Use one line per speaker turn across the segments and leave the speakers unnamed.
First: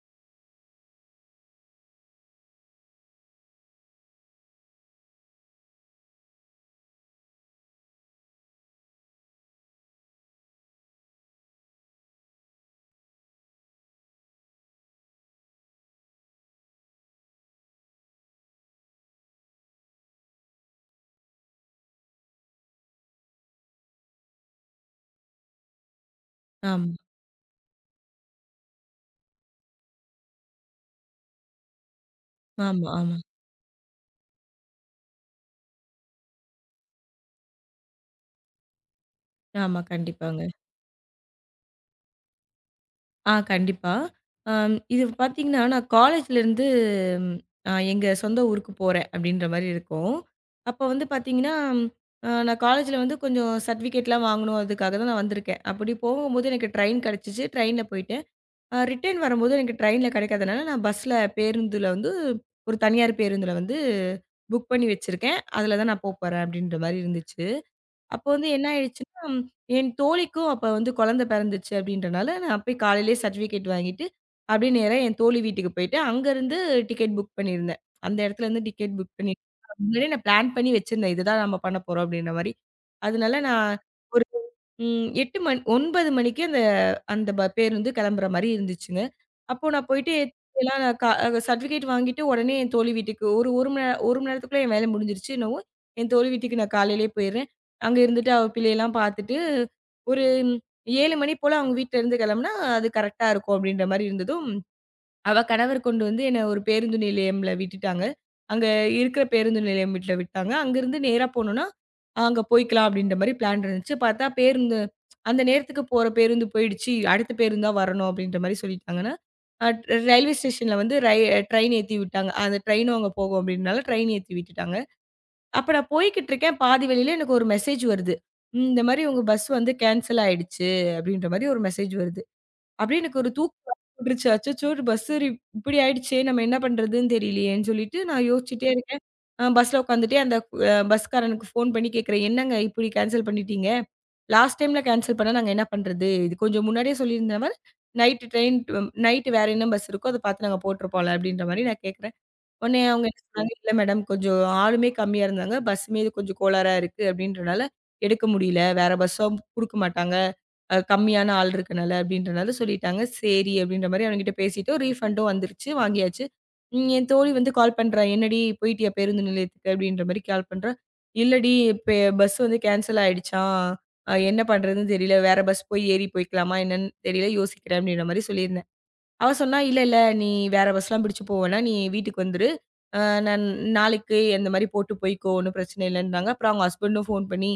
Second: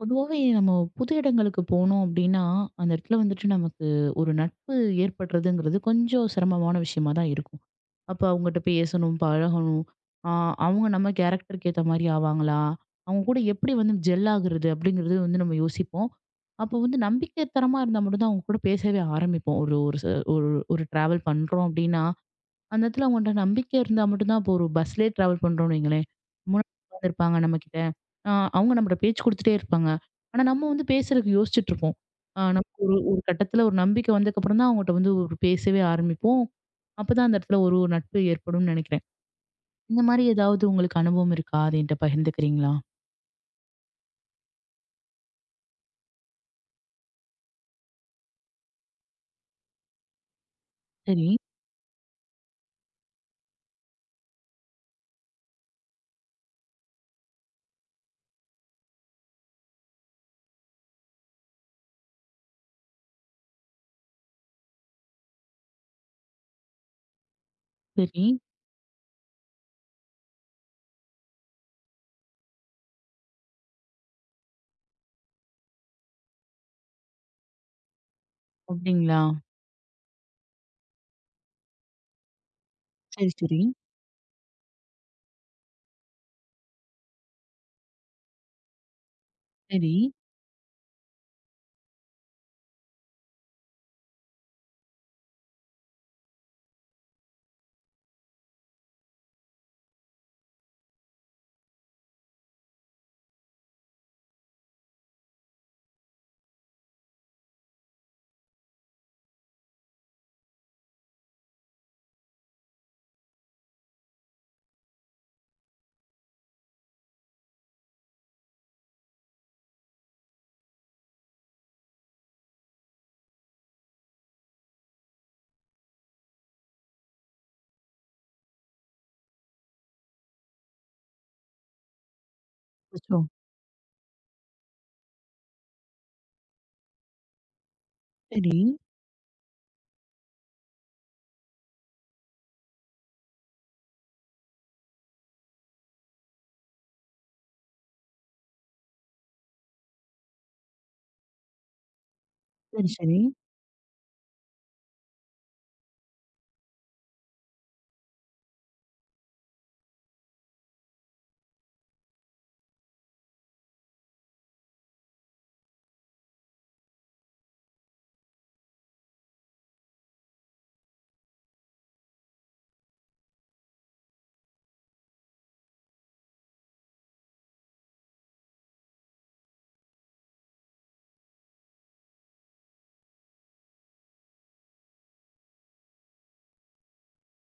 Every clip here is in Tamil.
பொதுவாவே நம்ம புது இடங்களுக்கு போனோம் அப்படின்னா, அந்த இடத்துல வந்துட்டு நமக்கு ஒரு நட்பு ஏற்படுறதுங்கிறது கொஞ்சம் சிரமமான விஷயமா தான் இருக்கும். அப்போ அவங்ககிட்ட பேசணும், பழகணும். ஆ அவங்க நம்ம கேரக்டருக்கு ஏத்த மாரி ஆவாங்களா? அவங்க கூட எப்படி வந்து ஜெல் ஆகுறது அப்படிங்கிறது வந்து நம்ம யோசிப்போம். அப்போ வந்து நம்பிக்கை தரமா இருந்தா மட்டும் தான் அவங்க கூட பேசவே ஆரம்பிப்போம். ஒரு ஒரு ச ஒரு ஒரு டிராவல் பண்றோம் அப்படின்னா, அந்த இடத்துல அவங்கள்ட்ட நம்பிக்கை இருந்தா மட்டும் தான் இப்போ ஒரு பஸ்லயே டிராவல் பண்றோம்னு வைங்களேன். முன்னாடி
ஆமா,
உட்காந்துருப்பாங்க நம்மகிட்ட. ஆ அவங்க நம்மட்ட பேச்சு குடுத்துட்டே இருப்பாங்க. ஆனா நம்ம வந்து பேசுறதுக்கு யோசிச்சுட்டு இருப்போம். நமக்கு
ஆமா,
ஒரு
ஆமா,
ஒரு கட்டத்துல ஒரு நம்பிக்கை வந்ததுக்கப்புறம் தான் அவங்கட்ட வந்து ஒரு பேசவே ஆரம்பிப்போம். அப்பதான் அந்த இடத்துல ஒரு நட்பு ஏற்படும்னு நினைக்கிறேன்.
ஆமா.
இந்த மாரி
கண்டிப்பாங்க.
ஏதாவது உங்களுக்கு அனுபவம் இருக்கா? அது என்கிட்ட பகிர்ந்துக்கிறீங்களா?
கண்டிப்பா. இது பார்த்தீங்கன்னா, நான் காலேஜ்லேருந்து எங்க சொந்த ஊருக்கு போறேன் அப்படின்ற மாரி இருக்கும். அப்ப வந்து
சரி,
பார்த்தீங்கன்னா, நான் காலேஜ்ல வந்து கொஞ்சம் சர்டிஃபிகேட்லாம் வாங்கணும் அதுக்காக தான் நான் வந்திருக்கேன். அப்படி போகும்போது எனக்கு ட்ரெயின் கிடைச்சுச்சு. ட்ரெயின்ல போயிட்டேன். ரிட்டர்ன் வரும்போது எனக்கு ட்ரெயின்ல கிடைக்காதனால, நான் பேருந்துல வந்து ஒரு தனியார் பேருந்துல வந்து புக் பண்ணி வச்சிருக்கேன். அதுல தான் நான் போப்போறேன் அப்படின்ற மாரி இருந்துச்சு. அப்ப
சரி.
வந்து என்ன ஆயிடுச்சுன்னா, என் தோழிக்கும் அப்ப வந்து குழந்தை பிறந்துச்சு அப்படின்றனால, நான் போய் காலையிலேயே சர்டிஃபிகேட் வாங்கிட்டு, அப்படியே நேரா என் தோழி வீட்டுக்கு போயிட்டு, அங்கருந்து டிக்கெட் புக் பண்ணியிருந்தேன். அந்த இடத்துல இருந்து டிக்கெட் புக்
அப்டிங்களா?
பண்ணி முன்னாடியே நான் பிளான் பண்ணி வச்சிருந்தேன். இதுதான் நம்ம பண்ண போறோம் அப்படின்ற மாரி.
சரி,
அதனால
சரி,
நான் ஒரு 8 மணி 9 மணிக்கு அந்த அந்த ப பேருந்து கிளம்புற மாரி இருந்துச்சுங்க. அப்போ நான்
சரி.
போயிட்டு எல்லாம் நான் க சர்டிஃபிகேட் வாங்கிட்டு உடனே என் தோழி வீட்டுக்கு ஒரு 1 மணி நேரத்துக்குள்ள என் வேலை முடிஞ்சிருச்சு என்னவோ, என் தோழி வீட்டுக்கு நான் காலையிலேயே போயிடுறேன். அங்க இருந்துட்டு அவ பிள்ளையெல்லாம் பார்த்துட்டு, ஒரு 7 மணி போல அவங்க வீட்ல இருந்து கிளம்புனா, அது கரெக்ட்டா இருக்கும் அப்படின்ற மாரி இருந்ததும், அவ கணவர் கொண்டு வந்து என்ன ஒரு பேருந்து நிலையம்ல விட்டுட்டாங்க. அங்க இருக்கிற பேருந்து நிலையம் வீட்ல விட்டாங்க. அங்கருந்து நேரா போனோம்னா, அங்க போய்க்கலாம் அப்படின்ற மாரி பிளான் இருந்துச்சு. பார்த்தா அந்த நேரத்துக்கு போற பேருந்து போயிடுச்சு. அடுத்த பேருந்து தான் வரணும் அப்படின்ற மாரி சொல்லிட்டாங்கன்னா, அ ரயில்வே ஸ்டேஷன்ல வந்து ட்ரெயின் ஏத்தி விட்டாங்க. அந்த ட்ரெயினும் அங்க போகும் அப்படின்றனால ட்ரெயின் ஏத்தி விட்டுட்டாங்க. அப்ப நான் போய்க்கிட்டு இருக்கேன். பாதி வழியில எனக்கு ஒரு மெசேஜ் வருது. இந்த மாரி உங்க பஸ் வந்து கேன்சல் ஆயிடுச்சு அப்டின்ற மாரி ஒரு மெசேஜ் வருது. அப்படியே
அச்சோ!
எனக்கு ஒரு தூக்கம் போட்டுருச்சு. அச்சச்சோ! பஸ் இப்படி ஆயிடுச்சே நம்ம என்ன பண்றதுன்னு தெரியலையேன்னு சொல்லிட்டு நான்
சரி,
யோசிச்சுட்டே இருக்கேன். பஸ்ல உட்காந்துட்டே அந்த பஸ்காரனுக்கு ஃபோன் பண்ணி கேட்குறேன். என்னங்க இப்படி கேன்சல் பண்ணிட்டீங்க? லாஸ்ட் டைம்ல கேன்சல் பண்ணா நாங்க என்ன பண்றது? இது கொஞ்சம் முன்னாடியே சொல்லியிருந்தா நைட் ட்ரெயின் நைட் வேற என்ன பஸ் இருக்கோ அத பார்த்து நாங்க போட்டுருப்போம்ல அப்படின்ற மாரி நான் கேட்குறேன். உடனே
சரி,
அவங்க
சரி.
என்ன சொன்னாங்க, "இல்ல மேடம் கொஞ்சம் ஆளுமே கம்மியா இருந்தாங்க. பஸ் மீது கொஞ்சம் கோளாறா இருக்கு அப்படின்றனால எடுக்க முடியல. வேற பஸ்ஸா குடுக்க மாட்டாங்க. கம்மியான ஆள் இருக்கனால" அப்படின்றனால சொல்லிட்டாங்க. சரி அப்படின்ற மாரி அவன்கிட்ட பேசிட்டோம். ரீஃபண்டும் வந்துருச்சு. வாங்கியாச்சு. என் தோழி வந்து கால் பண்றா. "என்னடி போயிட்டியா பேருந்து நிலையத்துக்கு?" அப்படின்ற மாரி கால் பண்றா. "இல்லடி இப்ப பஸ் வந்து கேன்சல் ஆயிடுச்சாம். என்ன பண்றதுன்னு தெரியல. வேற பஸ் போய் ஏறி போய்க்கலாமா என்னன்னு தெரியல. யோசிக்கிறேன்" அப்படின்ற மாரி சொல்லியிருந்தாங்க. அவ சொன்னா, "இல்ல, இல்ல நீ வேற பஸ்லாம் பிடிச்சு போ வேணா. நீ வீட்டுக்கு வந்துரு. அ நான் நாளைக்கு இந்த மாரி போட்டு போய்க்கோ. ஒண்ணும் பிரச்சனை இல்லன்றாங்க." அப்புறம் அவங்க ஹஸ்பண்டும் ஃபோன் பண்ணி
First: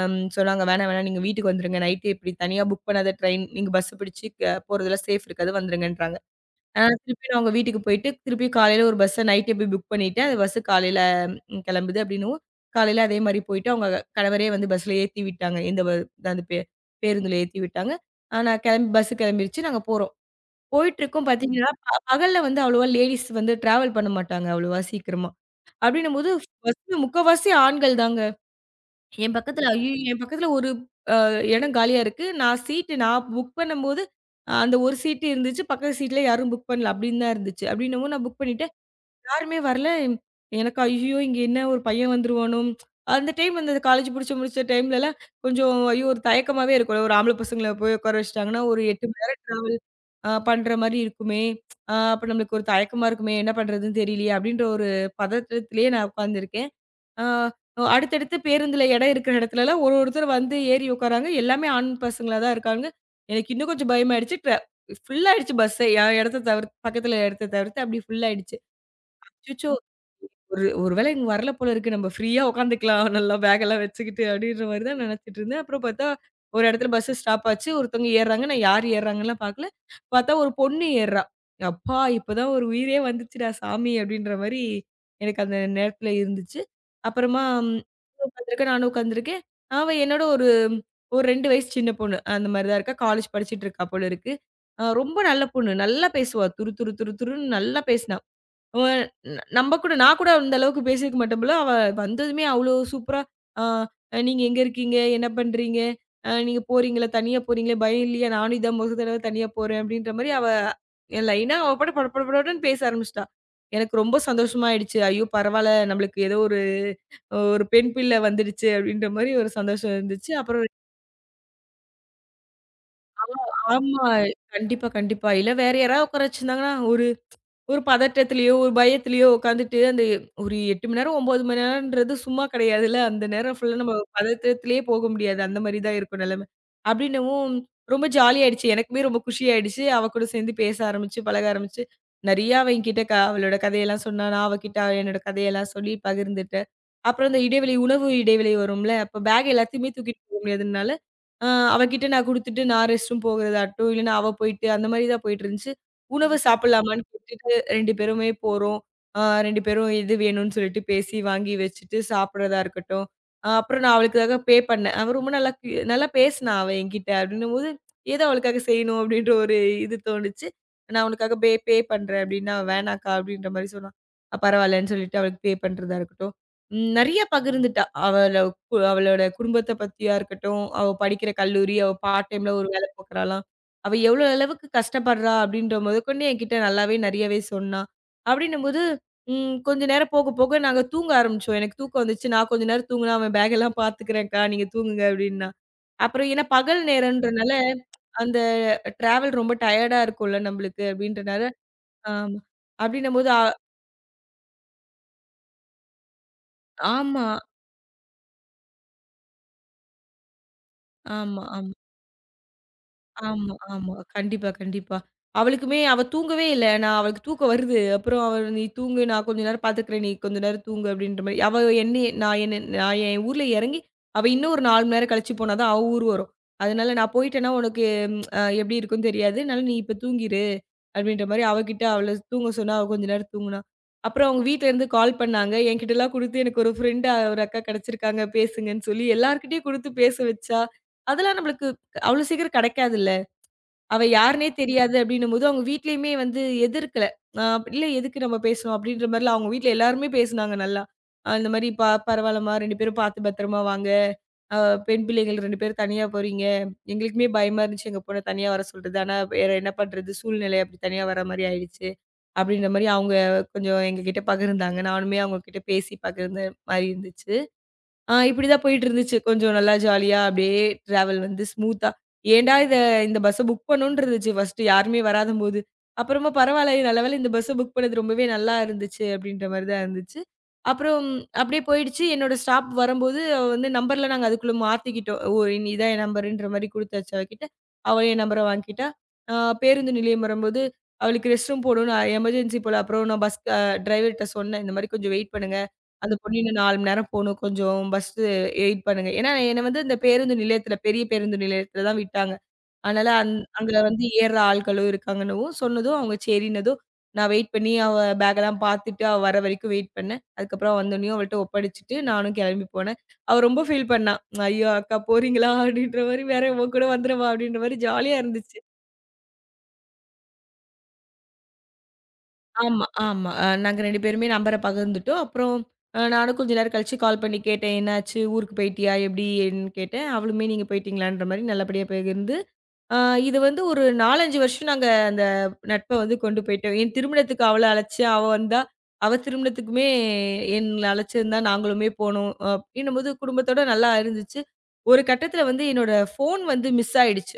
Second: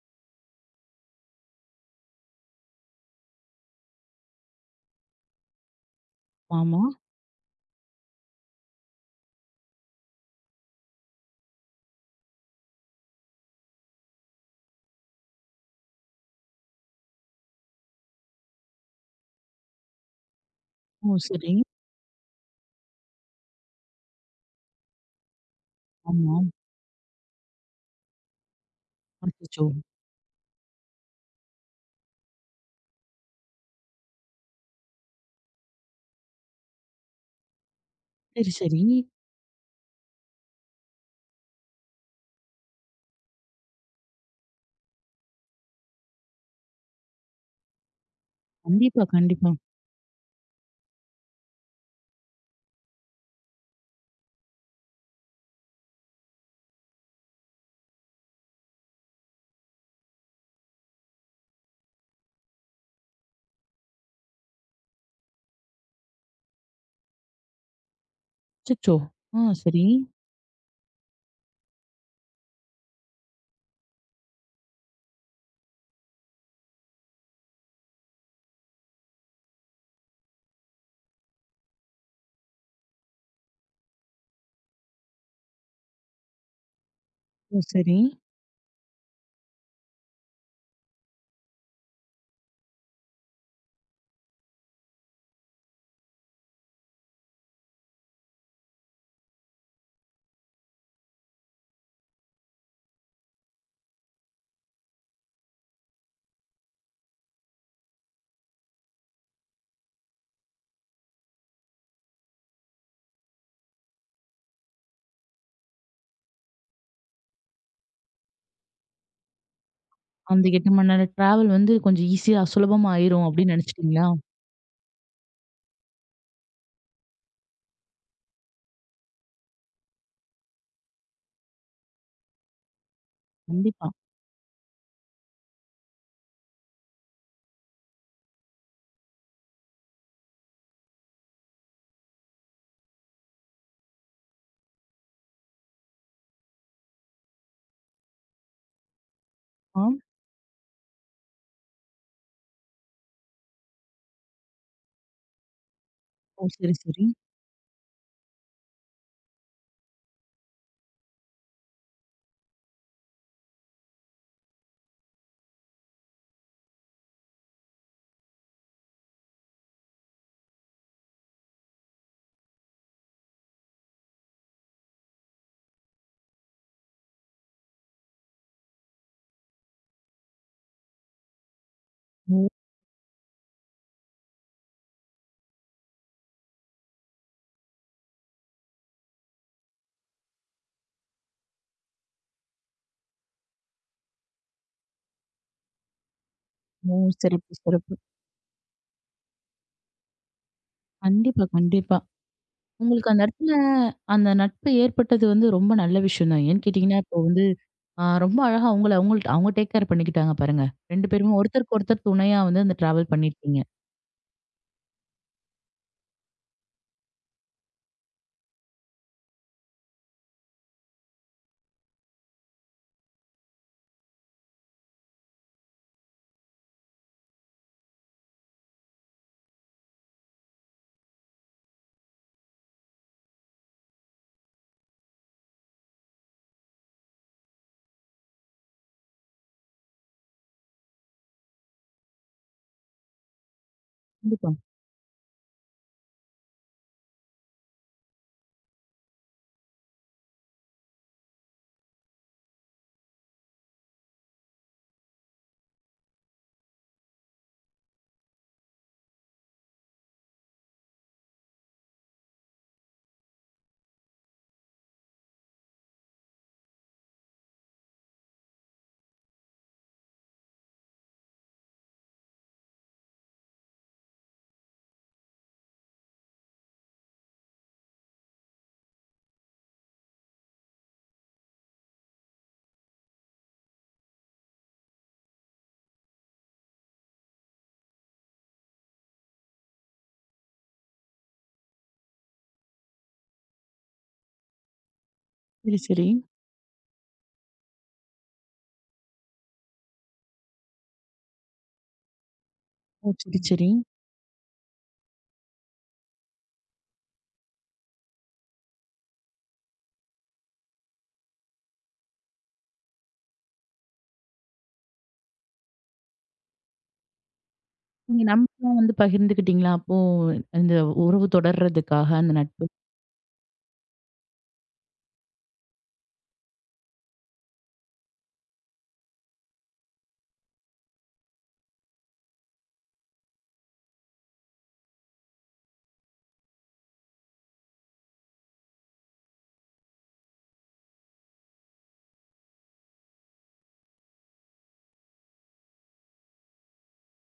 சொன்னாங்க, "வேணா, வேணா நீங்க வீட்டுக்கு வந்துருங்க. நைட்டு இப்படி தனியா புக் பண்ணாத ட்ரெயின் நீங்க பஸ் பிடிச்சு போறதெல்லாம் சேஃப் இருக்காது. வந்துருங்கன்றாங்க."
ஆமா.
திருப்பி நான் அவங்க வீட்டுக்கு போயிட்டு, திருப்பி காலையில ஒரு பஸ்ஸ நைட்டே போய் புக் பண்ணிட்டு, அந்த பஸ் காலையில கெளம்புது அப்படின்னவும், காலையில அதே மாரி போயிட்டு, அவங்க கணவரே வந்து பஸ்ல ஏத்தி விட்டாங்க. இந்த வ அந்த பே பேருந்துல ஏத்தி விட்டாங்க. நான் கெளம்பி பஸ் கெளம்பிருச்சு. நாங்க போறோம்.
ஓ,
போயிட்டுருக்கோம்
சரி.
பார்த்தீங்கன்னா, பகல்ல வந்து அவ்வளவா லேடீஸ் வந்து ட்ராவல் பண்ண மாட்டாங்க அவ்வளவா சீக்கிரமா. அப்படின்னும்போது
ஆமா.
பஸ்ல முக்காவாசி ஆண்கள் தாங்க. என்
அச்சச்சோ!
பக்கத்துல ஐய்யய்யோ! என் பக்கத்துல ஒரு இடம் காலியா இருக்கு. நான் புக் பண்ணும்போது, அந்த ஒரு சீட்டு இருந்துச்சு. பக்கத்து சீட்ல யாரும் புக் பண்ணல அப்படின்னு தான் இருந்துச்சு. அப்படின்னவும் நான் புக்
சரி,
பண்ணிட்டேன்.
சரி.
யாருமே வரல. எனக்கு ஐய்யயோ! இங்க என்ன ஒரு பையன் வந்துருவானோ! அந்த டைம் அந்த காலேஜ் முடிச்ச முடிச்ச டைம்லலாம் கொஞ்சம் ஐயோ! ஒரு தயக்கமாவே இருக்கும்ல. ஒரு ஆம்பள பசங்கள போய் உட்கார வச்சுட்டாங்கன்னா, ஒரு
கண்டிப்பா,
8 மணி நேரம்
கண்டிப்பா.
டிராவல் பண்ற மாரி இருக்குமே! அப்ப நம்மளுக்கு ஒரு தயக்கமா இருக்குமே! என்ன பண்றதுன்னு தெரியலையே! அப்டின்ற ஒரு பதட்டத்திலேயே நான் உட்காந்துருக்கேன். அ அடுத்தடுத்து பேருந்துல இடம் இருக்கிற இடத்துலலாம் ஒரு ஒருத்தர் வந்து ஏறி உட்காராங்க. எல்லாமே ஆண் பசங்களா தான் இருக்காங்க. எனக்கு இன்னும் கொஞ்சம் பயமாயிடுச்சு. ஃபுல் ஆயிடுச்சு பஸ்ஸே. என் இடத்த தவிர்த்து பக்கத்துல இடத்த தவிர்த்து அப்டி ஃபுல் ஆயிடுச்சு.
அச்சச்சோ!
அச்சச்சோ!
சரி.
ஒரு ஒரு வேளை இங்க வரல போல இருக்கு. நம்ம ஃப்ரீயா உட்காந்துக்கலாம். நல்லா பேக்கெல்லாம் வச்சுக்கிட்டு அப்படின்ற மாரி தான் நினைச்சுட்டு இருந்தேன். அப்புறம் பார்த்தா, ஒரு இடத்துல பஸ் ஸ்டாப் ஆச்சு. ஒருத்தவங்க ஏறுறாங்க. நான் யார் ஏறுறாங்கன்னுலாம் பார்க்கல. பார்த்தா ஒரு பொண்ணு ஏறுறா. அப்பா! இப்பதான் ஒரு உயிரே வந்துச்சுடா சாமி அப்படின்ற மாரி எனக்கு அந்த நேரத்துல இருந்துச்சு. அப்புறமா
ஓ, சரி.
நானும் உட்காந்துருக்கேன். அவ என்னோட ஒரு ஒரு 2 வயசு சின்ன பொண்ணு. அந்த மாரி தான் இருக்கா. காலேஜ் படிச்சுட்டு இருக்கா போல இருக்கு. ரொம்ப நல்ல பொண்ணு. நல்லா பேசுவா. துரு துரு துரு துருன்னு நல்லா பேசினா. அவ ந நம்ம கூட நான் கூட அந்த அளவுக்கு பேசியிருக்க மாட்டேன் போல. அவ வந்ததுமே அவ்ளோ சூப்பரா, "ஆ நீங்க எங்க இருக்கீங்க? என்ன பண்றீங்க? நீங்க போறீங்களா? தனியா போறீங்களா? பயம் இல்லையா? நானும் இதான் மொத தடவ தனியா போறேன்." அப்படின்ற மாரி லைனா அவ பாட்டுக்கு பட பட படன்னு பேச ஆரம்பிச்சுட்டா. எனக்கு ரொம்ப சந்தோஷமா ஆயிடுச்சு. ஐயோ! பரவால்ல நம்மளுக்கு ஏதோ ஒரு ஒரு பெண் பிள்ளை வந்துடுச்சு அப்படின்ற மாரி ஒரு சந்தோஷம் இருந்துச்சு.
அந்த
அப்புறம்
8 மணி நேரம் டிராவல் வந்து கொஞ்சம் ஈஸியா சுலபமா ஆயிரும் அப்படின்னு
ஆமா.
நினைச்சிட்டீங்களா?
கண்டிப்பா, கண்டிப்பா. இல்ல வேற யாராவது உட்கார வச்சிருந்தாங்கன்னா, ஒரு ஒரு பதட்டத்திலயோ, ஒரு பயத்திலயோ உட்காந்துட்டு, அந்த ஒரு 8 மணி நேரம், 9 மணி நேரம்ன்றது சும்மா கிடையாதுல்ல. அந்த நேரம் ஃபுல்லா
கண்டிப்பா.
நம்ம பதட்டத்திலேயே போக முடியாது. அந்த மாரி தான் இருக்கும் நிலைமை. அப்படின்னவும் ரொம்ப ஜாலி ஆயிடுச்சு. எனக்குமே ரொம்ப குஷி ஆயிடுச்சு. அவ கூட சேர்ந்து பேச ஆரம்பிச்சு, பழக ஆரம்பிச்சு. நெறைய அவ என்கிட்ட அவளோட கதையெல்லாம் சொன்னா. நான் அவகிட்ட என்னோட கதையெல்லாம் சொல்லி பகிர்ந்துட்டேன். அப்புறம் இந்த இடைவெளி, உணவு இடைவெளி வரும்ல. அப்ப பேக் எல்லாத்தையுமே
ஆம்.
தூக்கிட்டு போக முடியாதுனால அ அவகிட்ட நான் குடுத்துட்டு நான் ரெஸ்ட் ரூம் போகிறதாகட்டும், இல்லன்னா அவ போயிட்டு அந்த மாரி தான் போயிட்டுருந்துச்சு. உணவு
ஓ, சரி,
சாப்பிடலாமான்னு
சரி.
கேட்டுட்டு 2 பேருமே போறோம். அ 2 பேரும் எது வேணும்னு சொல்லிட்டு பேசி வாங்கி வச்சுட்டு சாப்பிடுறதா இருக்கட்டும். அப்புறம் நான் அவளுக்காக பண்ணேன். அவ ரொம்ப நல்லா நல்லா பேசினா அவ என்கிட்ட. அப்படின்னும்போது, ஏதோ அவளுக்காக செய்யணும் அப்படின்ற ஒரு இது தோணுச்சு. நான் உனக்காக பே பே பண்றேன் அப்படின்னா, அவ "வேணாக்கா" அப்படின்ற மாரி சொன்னா. பரவாயில்லன்னு சொல்லிட்டு அவளுக்கு பே பண்றதா இருக்கட்டும். நெறைய பகிர்ந்துட்டா. அவளோட குடும்பத்த பத்தியா இருக்கட்டும், அவ படிக்கிற கல்லூரி, அவ பார்ட்
ஓ!
டைம்ல ஒரு வேலை பார்க்குறாளாம். அவ எவ்வளோ அளவுக்கு கஷ்டப்படுறா அப்படின்ற முதற்கொண்டு என்கிட்ட நல்லாவே நெறையவே சொன்னா. அப்படின்னும்போது, கொஞ்ச நேரம் போக போக நாங்க தூங்க ஆரம்பிச்சோம். எனக்கு தூக்கம் வந்துச்சு. நான் கொஞ்ச நேரம் தூங்குனா, "அவன் பேக் எல்லாம் பார்த்துக்கிறேன்க்கா, நீங்க தூங்குங்க" அப்படின்னா. அப்புறம் ஏன்னா பகல்
ஓ,
நேரம்ன்றனால,
சிறப்பு, சிறப்பு.
அந்த டிராவல் ரொம்ப டயர்டா இருக்கும்ல நம்மளுக்கு அப்படின்றனால
கண்டிப்பா, கண்டிப்பா.
ஆமா.
உங்களுக்கு அந்த
அப்படின்னும்போது
இடத்துல அந்த நட்பு ஏற்பட்டது வந்து ரொம்ப நல்ல விஷயம் தான். ஏன்னு கேட்டீங்கன்னா, இப்போ
ஆமா,
வந்து ரொம்ப அழகா அவங்கள்ட்ட அவங்க டேக் கேர் பண்ணிக்கிட்டாங்க பாருங்க. 2 பேருமே
ஆமா, ஆமா.
ஒருத்தருக்கு ஒருத்தர் துணையா வந்து அந்த டிராவல்
ஆமா,
பண்ணியிருக்கீங்க.
ஆமா. கண்டிப்பா, கண்டிப்பா. அவளுக்குமே அவ தூங்கவே இல்ல. நான் அவளுக்கு தூக்கம் வருது. அப்புறம் அவ "நீ தூங்கு. நான் கொஞ்ச நேரம் பார்த்துக்கிறேன். நீ கொஞ்ச நேரம் தூங்கு" அப்படின்ற மாரி. அவ என்னைய நான் என்ன நான் என் ஊர்ல இறங்கி, அவ இன்னும் ஒரு 4 மணி நேரம் கழிச்சு போனா தான் அவ ஊர் வரும். அதனால நான் போயிட்டேன்னா உனக்கு எப்படி இருக்கும்னு தெரியாது. அதனால நீ இப்ப தூங்கிரு. அப்படின்ற மாரி அவகிட்ட அவள தூங்க சொன்னா, அவ கொஞ்ச நேரம் தூங்குனா. அப்புறம் அவங்க வீட்ல இருந்து கால் பண்ணாங்க. என்கிட்டலாம் குடுத்து எனக்கு ஒரு ஃப்ரெண்ட் ஒரு அக்கா கிடைச்சிருக்காங்க பேசுங்கன்னு சொல்லி எல்லார்கிட்டயும் குடுத்து பேச வச்சா, அதெல்லாம் நம்மளுக்கு அவ்வளோ சீக்கிரம் கிடைக்காதுல்ல. அவ யாருன்னே
கண்டிப்பா.
தெரியாது அப்டின்னும்போது, அவங்க வீட்லயுமே வந்து எதிர்க்கல. அ இல்ல எதுக்கு நம்ம பேசணும் அப்டின்ற மாரிலாம் அவங்க வீட்ல எல்லாருமே பேசுனாங்க நல்லா. அ இந்த மாரி ப பரவால்லம்மா 2 பேரும் பார்த்து பத்திரமா வாங்க. அ பெண் பிள்ளைகள் 2 பேரும் தனியா போறீங்க. எங்களுக்குமே பயமா இருந்துச்சு எங்க பொண்ண தனியா வர சொல்றது. ஆனா வேற என்ன பண்றது? சூழ்நிலை அப்டி தனியா வர மாரி ஆயிடுச்சு. அப்டின்ற மாரி அவங்க கொஞ்சம் எங்ககிட்ட பகிர்ந்தாங்க. நானுமே அவங்க கிட்ட பேசி பகிர்ந்த மாரி இருந்துச்சு. இப்படிதான் போயிட்டு இருந்துச்சு. கொஞ்சம் நல்லா ஜாலியா அப்படியே டிராவல் வந்து ஸ்மூத்தா. ஏன்டா இத இந்த பஸ்ஸ புக் பண்ணோம்னு இருந்துச்சு ஃபர்ஸ்ட் யாருமே வராதம்போது. அப்புறமா பரவால்ல நல்ல வேளை இந்த பஸ்ஸ புக் பண்ணது ரொம்பவே நல்லா இருந்துச்சு அப்படின்ற மாரி தான் இருந்துச்சு. அப்புறம் அப்படியே போயிடுச்சு. என்னோட ஸ்டாப் வரும்போது அவ வந்து நம்பர்லாம் நாங்க அதுக்குள்ள மாத்திக்கிட்டோம். ஓ இனி இதான் என் நம்பருன்ற மாரி குடுத்தாச்சு அவகிட்ட. அவ என் நம்பர வாங்கிக்கிட்டா. ஆ பேருந்து நிலையம் வரும்போது அவளுக்கு ரெஸ்ட் ரூம் போணும்னு எமர்ஜென்சி போல. அப்புறம் நான் பஸ் அ டிரைவர்ட்ட சொன்னேன். இந்த மாரி கொஞ்சம் வெயிட் பண்ணுங்க.
சரி, சரி.
அந்த பொண்ணு இன்னும் 4 மணி நேரம் போணும். கொஞ்சம் பஸ்ஸு வெயிட் பண்ணுங்க. ஏன்னா, என்ன வந்து இந்த பேருந்து நிலையத்தில, பெரிய பேருந்து நிலையத்தில தான் விட்டாங்க. அதனால
ஓ,
அந்
சரி, சரி.
அங்க வந்து ஏறுற ஆள்களும் இருக்காங்கன்னவும் சொன்னதும், அவங்க சரின்னதும், நான் வெயிட் பண்ணி அவ பேக்கெல்லாம் பார்த்துட்டு, அவ வர வரைக்கும் வெயிட் பண்ணேன். அதுக்கப்புறம் வந்தோனயும் அவள்ட்ட ஒப்படைச்சுட்டு, நானும் கிளம்பி போனேன். அவ ரொம்ப ஃபீல் பண்ணா. "ஐயோ! அக்கா போறீங்களா?" அப்படின்ற மாரி, "வேற உன் கூட வந்துறவா?" அப்படின்ற மாரி ஜாலியா
நீங்க
இருந்துச்சு.
நம்பலாம் வந்து பகிர்ந்துக்கிட்டீங்களா? அப்போ இந்த உறவு தொடர்றதுக்காக அந்த நட்பு.
ஆமா, ஆமா. நாங்க 2 பேருமே நம்பர பகிர்ந்துட்டோம். அப்புறம் நானும் கொஞ்ச நேரம் கழிச்சு கால் பண்ணி கேட்டேன். "என்னாச்சு? ஊருக்கு போயிட்டியா? எப்படி?" ஏன்னு கேட்டேன். அவளுமே நீங்க போயிட்டீங்களான்ற மாரி நல்லபடியா பகிர்ந்து, அ இது வந்து ஒரு 4, 5 வருஷம் நாங்க அந்த நட்ப வந்து கொண்டு போயிட்டோம். என் திருமணத்துக்கு அவள அழைச்சு, அவ வந்தா. அவ திருமணத்துக்குமே என்ன அழைச்சிருந்தா, நாங்களுமே போனோம். அப்படின்னும்போது குடும்பத்தோட நல்லா இருந்துச்சு. ஒரு கட்டத்தில வந்து என்னோட ஃபோன் வந்து மிஸ் ஆயிடுச்சு.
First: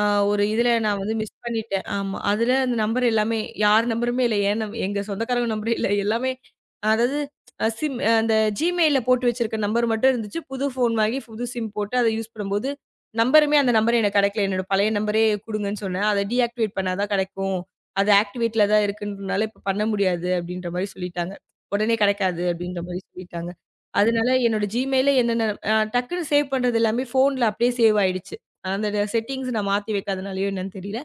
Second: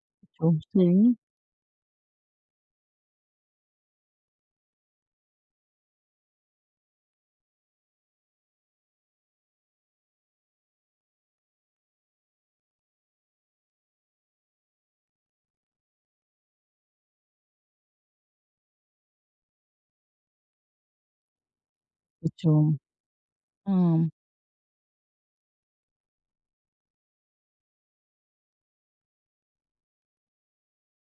ஆ ஒரு
ஓ,
இதுல
சரி.
நான் வந்து மிஸ் பண்ணிட்டேன். ஆமா. அதுல அந்த நம்பர் எல்லாமே யார் நம்பருமே இல்ல. ஏன் நம் எங்க சொந்தக்காரங்க நம்பரே இல்ல. எல்லாமே அதாவது சிம் அந்த Gmailல போட்டு வச்சிருக்க நம்பர் மட்டும் இருந்துச்சு. புது ஃபோன் வாங்கி புது சிம் போட்டு அத யூஸ் பண்ணும்போது, அந்த நம்பர் எனக்கு கெடைக்கல. என்னோட பழைய நம்பரே குடுங்கன்னு சொன்னேன். அத டீஆக்டிவேட் பண்ணா தான் கெடைக்கும். அது ஆக்டிவேட்ல தான் இருக்குன்றனால இப்ப பண்ண முடியாது அப்டின்ற மாரி சொல்லிட்டாங்க. உடனே கெடைக்காது
அச்சோ!
அப்டின்ற மாரி சொல்லிட்டாங்க.
ஆம்.
அதனால என்னோட Gmailல என்னென்ன டக்குன்னு சேவ் பண்றது எல்லாமே ஃபோன்ல அப்டியே சேவ் ஆயிடுச்சு. அந்த செட்டிங்ஸ் நான் மாத்தி வைக்காதனாலயோ என்னன்னு தெரியல.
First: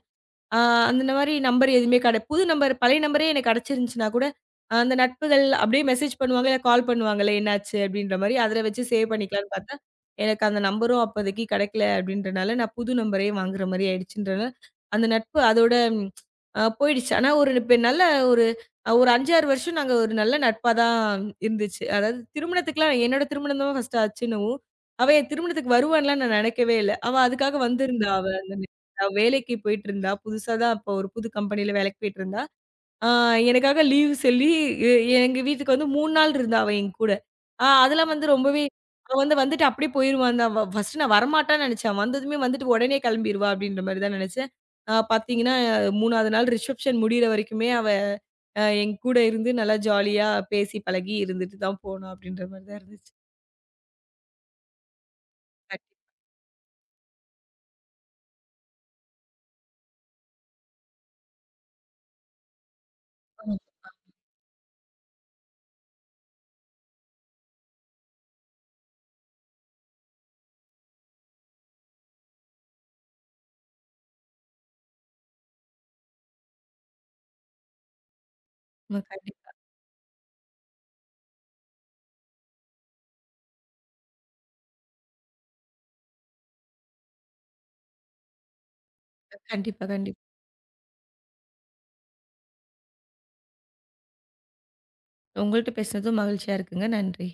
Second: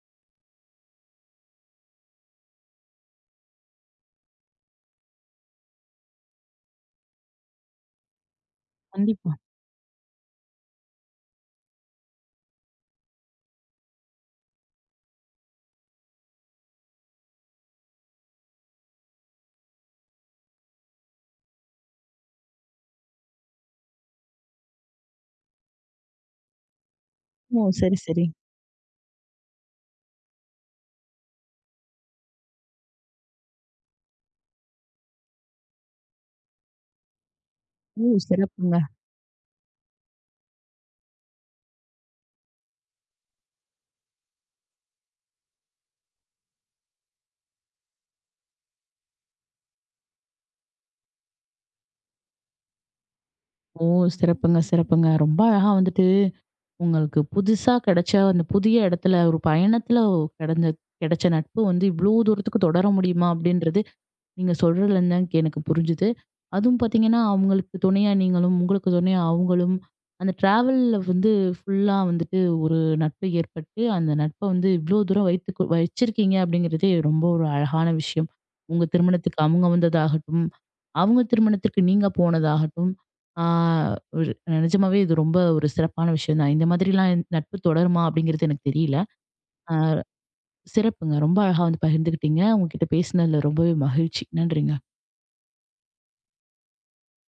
ஆ அந்த மாரி நம்பர் எதுவுமே கெட புது நம்பர் பழைய நம்பரே எனக்கு கெடச்சிருந்துச்சுனா கூட, அந்த நட்புகள் அப்படியே மெசேஜ் பண்ணுவாங்க, இல்ல கால் பண்ணுவாங்கல்ல, என்னாச்சு அப்படின்ற மாரி அதில வச்சு சேவ்
கண்டிப்பா.
பண்ணிக்கலான்னு பார்த்தா, எனக்கு அந்த நம்பரும் அப்போதைக்கு கெடைக்கல அப்படின்றனால, நான் புது நம்பரே வாங்குற மாரி ஆயிடுச்சுன்றனால, அந்த நட்பு அதோட போயிடுச்சு. ஆனா ஒரு இப்ப நல்ல ஒரு ஒரு 5, 6 வருஷம் நாங்க ஒரு நல்ல நட்பா தான் இருந்துச்சு. அதாவது திருமணத்துக்குலாம் என்னோட திருமணம் தான் ஃபர்ஸ்ட்டு ஆச்சுன்னவும், அவ என் திருமணத்துக்கு வருவான்லாம் நான் நெனைக்கவே இல்ல. அவ அதுக்காக
ஓ, சரி,
வந்திருந்தா
சரி.
அவ. நான் வேலைக்கு போயிட்டுருந்தா, புதுசா தான் அப்போ ஒரு புது கம்பெனில வேலைக்கு போயிட்டுருந்தா, ஆ எனக்காக லீவ் சொல்லி எ எங்க வீட்டுக்கு வந்து 3 நாள் இருந்தா அவ என் கூட.
ஓ,
அதெல்லாம் வந்து ரொம்பவே
சிறப்புங்க.
அவ வந்து வந்துட்டு அப்படியே போயிருவான் தான். ஃபர்ஸ்ட்டு நான் வரமாட்டான்னு நெனச்சேன். வந்ததுமே வந்துட்டு உடனே கிளம்பிருவா அப்படின்ற மாரி தான் நெனச்சேன். பார்த்தீங்கன்னா, 3வது நாள் ரிசப்ஷன் முடியிற வரைக்குமே அவ என் கூட இருந்து நல்லா ஜாலியா பேசி பழகி இருந்துட்டு தான் போனா அப்படின்ற மாரி தான் இருந்துச்சு.
ஓ, சிறப்புங்க, சிறப்புங்க. ரொம்ப அழகா
கண்டிப்பா.
வந்துட்டு உங்களுக்கு புதுசா கிடைச்ச அந்த புதிய இடத்துல ஒரு பயணத்துல கிடைந்த கிடைச்ச நட்பு வந்து இவ்ளோ தூரத்துக்கு தொடர முடியுமா? அப்படின்றது நீங்க சொல்றதுலருந்து தான் எனக்கு புரிஞ்சுது. அதுவும் பார்த்தீங்கன்னா, அவங்களுக்கு துணையா நீங்களும், உங்களுக்கு துணையா அவங்களும், அந்த ட்ராவல்ல வந்து ஃபுல்லா வந்துட்டு ஒரு நட்பு ஏற்பட்டு, அந்த நட்ப வந்து இவ்ளோ தூரம் வைத்துக்கு வச்சிருக்கீங்க அப்படிங்கிறதே ரொம்ப ஒரு அழகான விஷயம். உங்க
ஆமா
திருமணத்துக்கு
கண்டிப்பா.
அவங்க வந்ததாகட்டும், அவங்க திருமணத்திற்கு நீங்க போனதாகட்டும், ஆ ஒரு நிஜமாவே இது ரொம்ப ஒரு சிறப்பான விஷயம் தான். இந்த மாதிரிலாம் நட்பு தொடருமா அப்படிங்கிறது எனக்கு தெரியல. ஆ
கண்டிப்பா, கண்டிப்பா.
சிறப்புங்க. ரொம்ப அழகா வந்து பகிர்ந்துக்கிட்டீங்க. உங்ககிட்ட பேசினதுல ரொம்பவே மகிழ்ச்சி. நன்றிங்க.
உங்கள்ட்ட பேசினதும் மகிழ்ச்சியா இருக்குங்க. நன்றி.